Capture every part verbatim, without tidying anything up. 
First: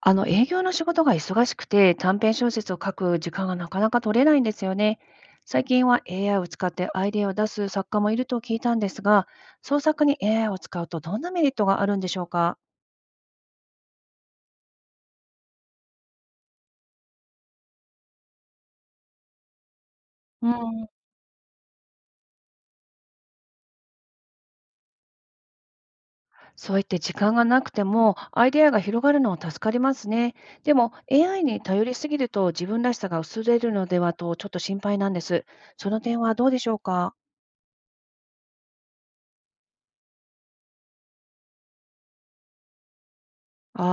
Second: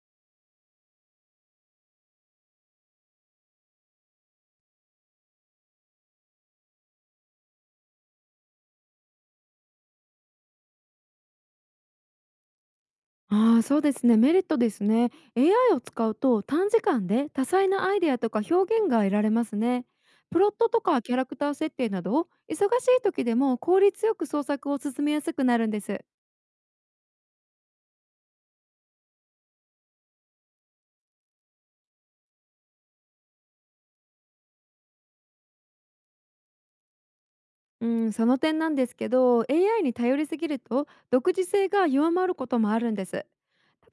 あの営業の仕事が忙しくて短編小説を書く時間がなかなか取れないんですよね。最近は エーアイ を使ってアイデアを出す作家もいると聞いたんですが、創作に エーアイ を使うとどんなメリットがあるんでしょうか？ああ、そうですね。メリットですね。 エーアイ を使うと短時間で多彩なアイデアとか表現が得られますね。プうロットとん、かキャラクター設定など忙しい時でも効率よく創作を進めやすくなるんです。そう言って時間がなくてもアイデアが広がるのは助かりますね。でも エーアイ に頼りすぎると自分らしさが薄れるのではとちょっと心配なんです。その点はどうでしょうか？うん、その点なんですけど エーアイ に頼りすぎると独自性が弱まることもあるんです。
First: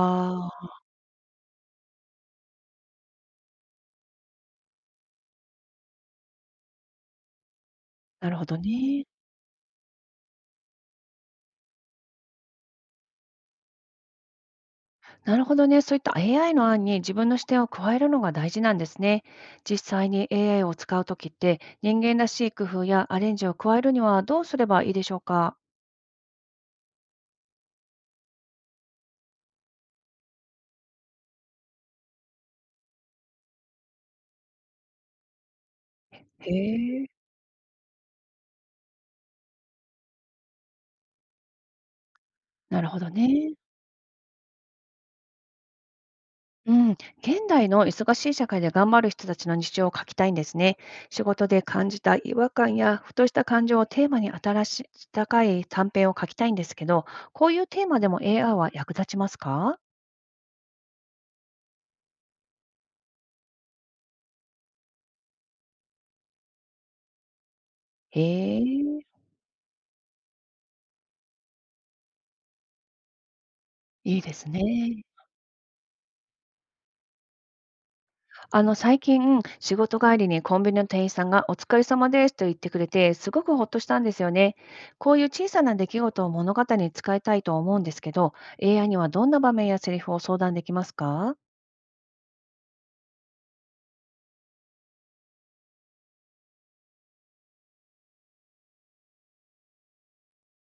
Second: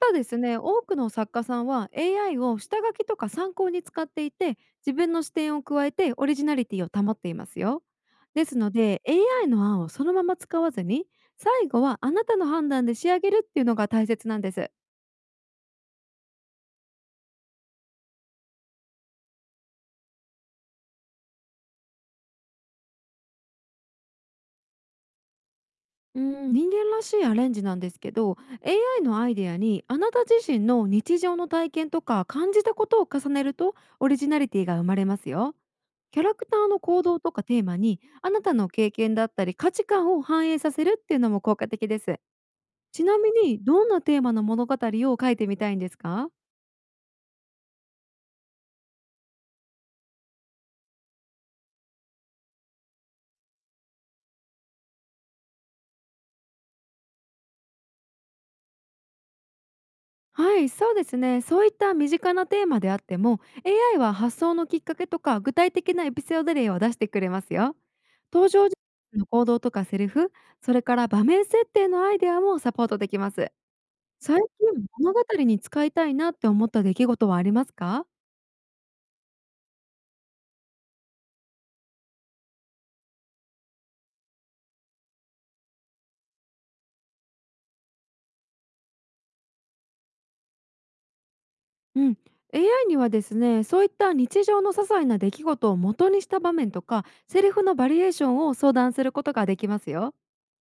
ただですね、あ多くの作家さんは エーアイ を下書きとか参考に使っていて、自分の視点を加えてオリジナリティを保っていますよ。ー、なるほでどすので ね。エーアイ の案をそのまま使わずに、最後はあなたの判断で仕上げるっていうのが大切なんです。なるほどね。そういった エーアイ の案に自分の視点を加えるのが大事なんですね。実際に エーアイ を使うときって、人間らしい工夫やアレンジを加えるにはどうすればいいでしょうか？うん、人間らしいアレンジなんですけど、 エーアイ のアイデアにあなた自身の日常の体験とか感じたことを重ねるとオリジナリティが生まれますよ。キャラクへターの行え、動とかテーマにあなたの経験だったり価値観を反映させるっていうのも効果的です。なるほちどなみね。にどんなテーマの物語を書いてみたいんですか？うん。現代の忙しい社会で頑張る人たちの日常を書きたいんですね。仕事で感じた違和感やふとした感情をテーマに新し高い短編を書きたいんですけど、こういうテーマでも エーアイ は役立ちますか？はい、そうですね。そういった身近なテーマであっても、エーアイ は発想のきっかけとか具体的なエピソード例を出してくれますよ。へ登場人え、物の行動とかセリフ、それから場面設定のアイデアもサポートできます。いいで最す近ね。物語に使いたいなって思った出来事はありますか？あの、最近、仕事帰りにコンビニの店員さんがお疲れ様ですと言ってくれて、すごくほっとしたんですよね。こういう小さな出来事を物語に使いたいと思うんですけど、エーアイ にはどんな場面やセリフを相談できますか？うん。エーアイ にはですね、そういった日常の些細な出来事を元にした場面とか、セリフのバリエーションを相談することができますよ。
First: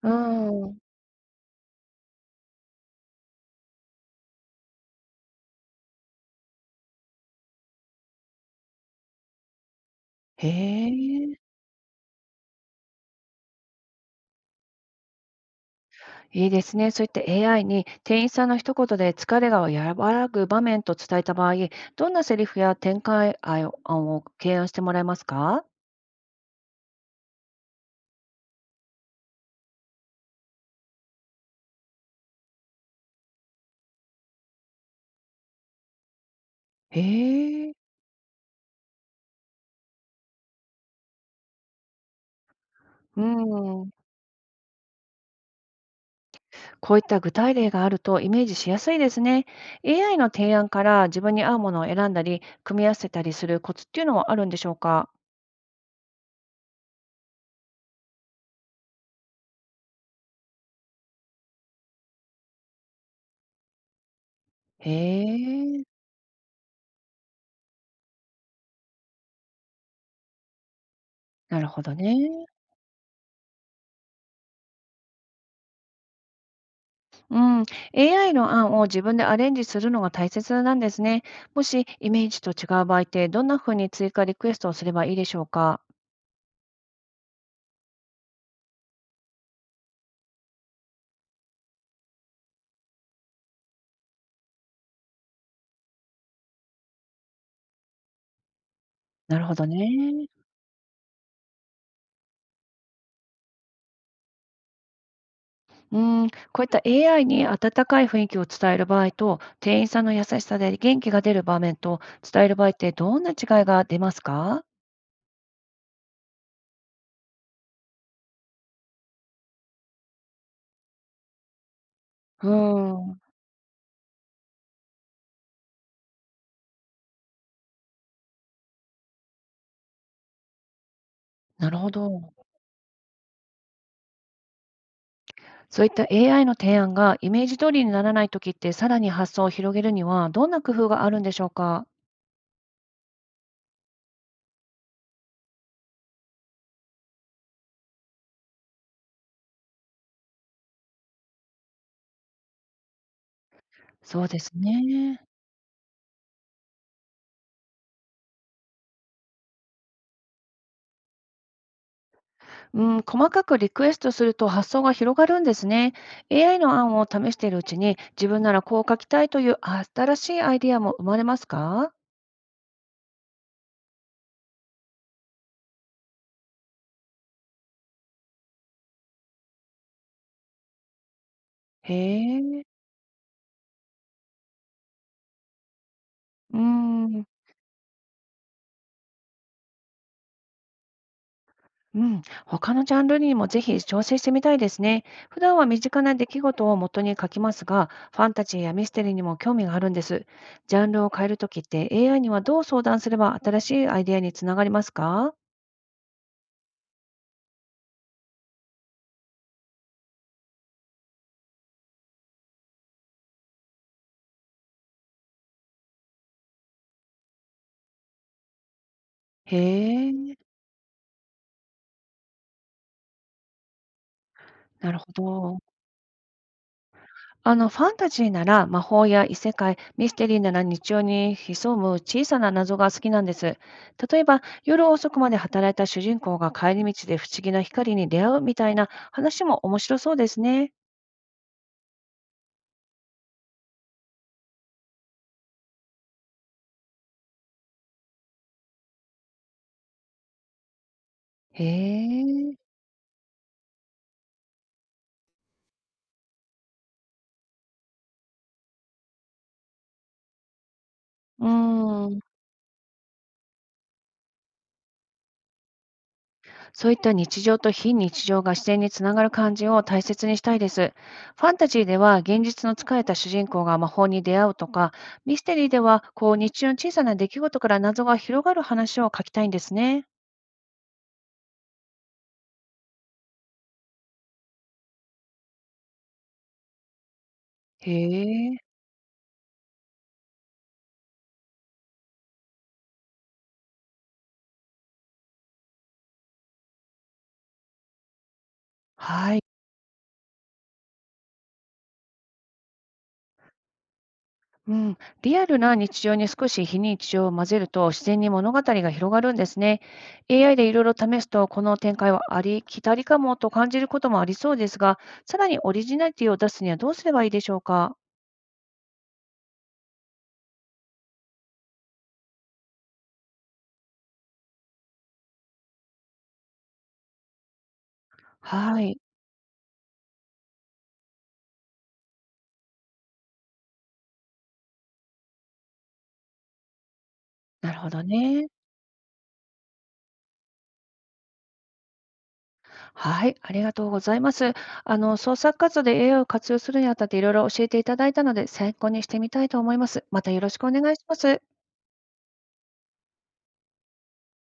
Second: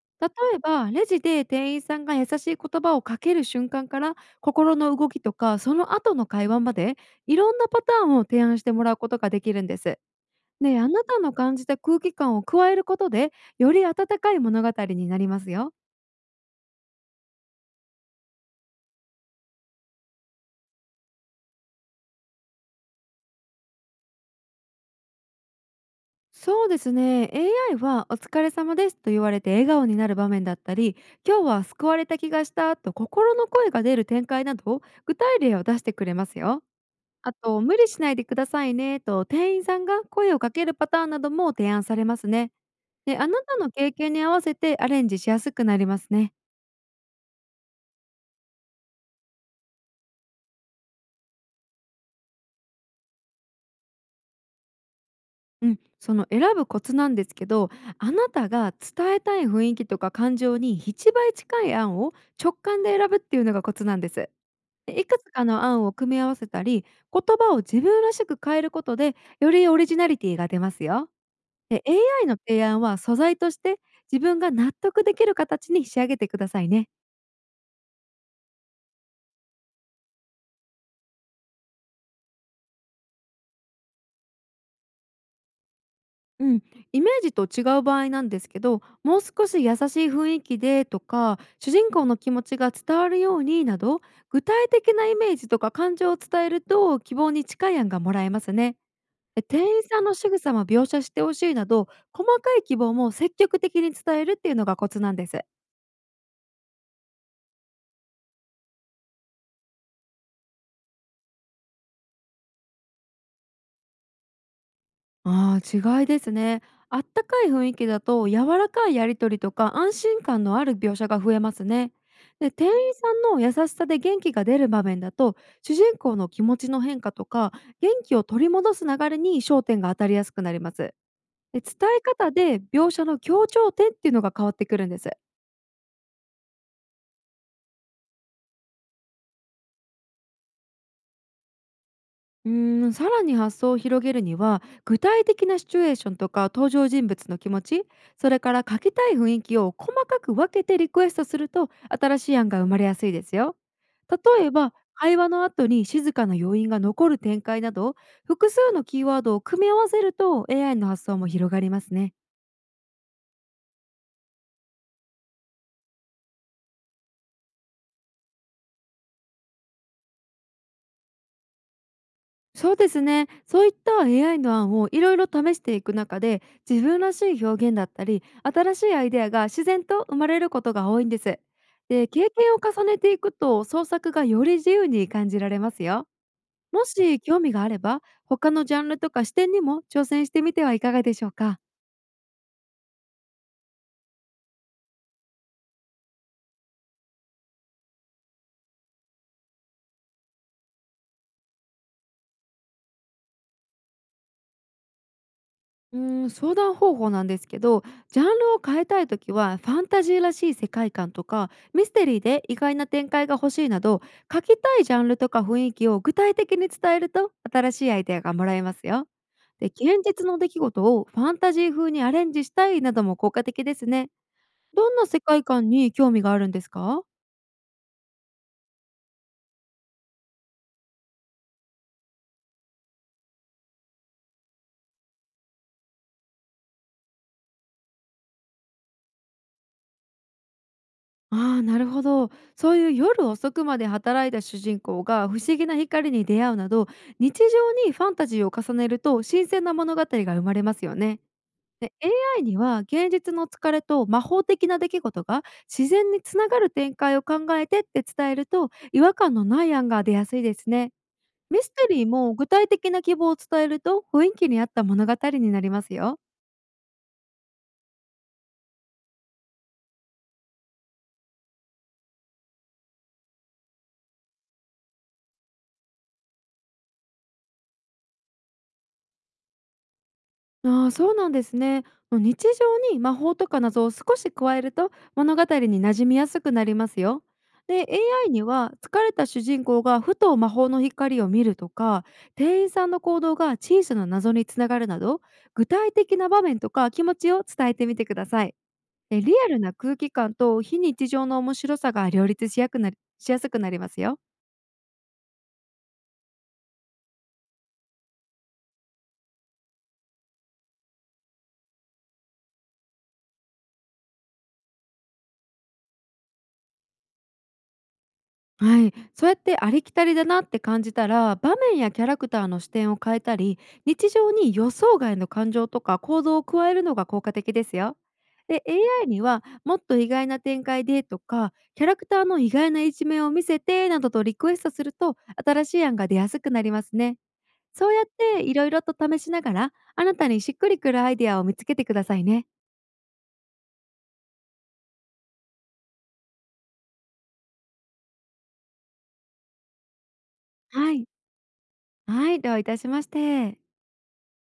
うー例えん、ば、レジで店員さんが優しい言葉をかける瞬間から、心の動きとか、その後の会話まで、いろんなパターンを提案してもらうことができるんです。へで、あなたのえ、感じた空気感を加えることで、より温かい物語になりますよ。いいですね。そういった エーアイ に店員さんの一言で疲れが和らぐ場面と伝えた場合、どんなセリフや展開案を案を提案してもらえますか？そうですね。エーアイ はお疲れ様ですと言われて笑顔になる場面だったり、今日は救われた気がしたと心の声が出る展開など、具体例を出してくれますよ。あとへえ、「無理しないでくださいね」と店員さんが声をかけるパターンなども提案されますね。で、うあなたのん。経験に合わせてアレンジしやすくなりますね。こういった具体例があるとイメージしやすいですね。エーアイ の提案から自分に合うものを選んだり、組み合わせたりするコツっていうのはあるんでしょうか？うん、その選ぶコツなんですけど、あなたが伝えたい雰囲気とか感情にいちばい近い案を直感で選ぶっていうのがコツなんです。へでいくつかの案をえ、組み合わせたり、言葉を自分らしく変えることで、よりオリジナリティが出ますよ。なるほで、ど エーアイ のね。提案は素材として自分が納得できる形に仕上げてくださいね。うん。エーアイ の案を自分でアレンジするのが大切なんですね。もしイメージと違う場合って、どんなふうに追加リクエストをすればいいでしょうか？うん、イメージと違う場合なんですけど、もう少し優しい雰囲気でとか主人公の気持ちが伝わるようになど、具体的なイメージとか感情を伝えると希望に近い案がもらえますね。なでるほど店員さんのね。仕草も描写してほしいなど、細かい希望も積極的に伝えるっていうのがコツなんです。うん。こういった エーアイ に温かい雰囲気を伝える場合と、店員さんの優しさで元気が出る場面と伝える場合って、どんな違いが出ますか？ああ、違いですね。あったかい雰囲気だと柔らかいやり取りとか安心感のある描写が増えますね。うで店員ーさん、んの優しさで元気が出る場面だと、主人公の気持ちの変化とか元気を取り戻す流れに焦点が当たりやすくなります。でな伝るほえ方ど。で描写の強調点っていうのが変わってくるんです。そういった エーアイ の提案がイメージ通りにならないときって、さらに発想を広げるにはどんな工夫があるんでしょうか？うーん、さらに発想を広げるには具体的なシチュエーションとか登場人物の気持ち、それから書きたい雰囲気を細かく分けてリクエストすると新しい案が生まれやすいですよ。そうで例すえば会ね。話の後に静かな要因が残る展開など、複数のキーワードを組み合わせると エーアイ の発想も広がりますね。うん、細かくリクエストすると発想が広がるんですね。エーアイ の案を試しているうちに、自分ならこう書きたいという新しいアイディアも生まれますか？そうですね。そういった エーアイ の案をいろいろ試していく中で、自分らしい表現だったり、新しいアイデアが自然と生まれることが多いんです。へで、経験をえ。う重ねていくと創作がより自由に感じられますよ。ーもしん。興味があれば、他のジャンルとか視点にも挑戦してみてはいかがでしょうか。うん、他のジャンルにもぜひ挑戦してみたいですね。普段は身近な出来事を元に書きますが、ファンタジーやミステリーにも興味があるんです。ジャンルを変えるときって エーアイ にはどう相談すれば新しいアイデアにつながりますか？うーん、相談方法なんですけど、ジャンルを変えたいときは、ファンタジーらしい世界観とか、ミステリーで意外な展開が欲しいなど、書きたいジャンルとか雰囲気を具体的に伝えると、新しいアイデアがもらえますよ。へで、現実え、の出来事をファンタジー風にアレンジしたいなども効果的ですね。どなんるほな世界ど。観に興味があるんですか？あの、ファンタジーなら魔法や異世界、ミステリーなら日常に潜む小さな謎が好きなんです。例えば、夜遅くまで働いた主人公が帰り道で不思議な光に出会うみたいな話も面白そうですね。ああ、なるほど。そういう夜遅くまで働いた主人公が不思議な光に出会うなど、日常にファンタジーを重ねると新鮮な物語が生まれますよね。へで、エーアイ え。には現実の疲れと魔法的な出来事が自然につながる展開を考えてって伝えると、違和感のない案が出やすいですね。うミステリーーん。も具体的な希望を伝えると雰囲気に合った物語になりますよ。そういった日常と非日常が自然につながる感じを大切にしたいです。ファンタジーでは現実の疲れた主人公が魔法に出会うとか、ミステリーではこう日常の小さな出来事から謎が広がる話を書きたいんですね。ああ、そうなんですね。もう日常に魔法とか謎を少し加えると物語に馴染みやすくなりますよ。で へ エーアイ にはえ。疲れた主人公がふと魔法の光を見るとか、店員さんの行動が小さな謎につながるなど、具体的な場面とか気持ちを伝えてみてください。でリはい。アルな空気感と非日常の面白さが両立しやくなりしやすくなりますよ。うん、リアルな日常に少し非日常を混ぜると自然に物語が広がるんですね。エーアイ でいろいろ試すとこの展開はありきたりかもと感じることもありそうですが、さらにオリジナリティを出すにはどうすればいいでしょうか？はい、そうやってありきたりだなって感じたら、場面やキャラクターの視点を変えたり日常に予想外の感情とか行動を加えるのが効果的ですよ。で はい。エーアイ にはもっと意外な展開でとか、キャラクターの意外な一面を見せてなどとリクエストすると新しい案が出やすくなりますね。なるほそうどやってね。いろいろと試しながら、あなたにしっくりくるアイデアを見つけてくださいね。はい。ありがとうございます。あの、創作活動で エーアイ を活用するにあたっていろいろ教えていただいたので、参考にしてみたいと思います。またよろしくお願はいしい、ます。はい、どういたしまして。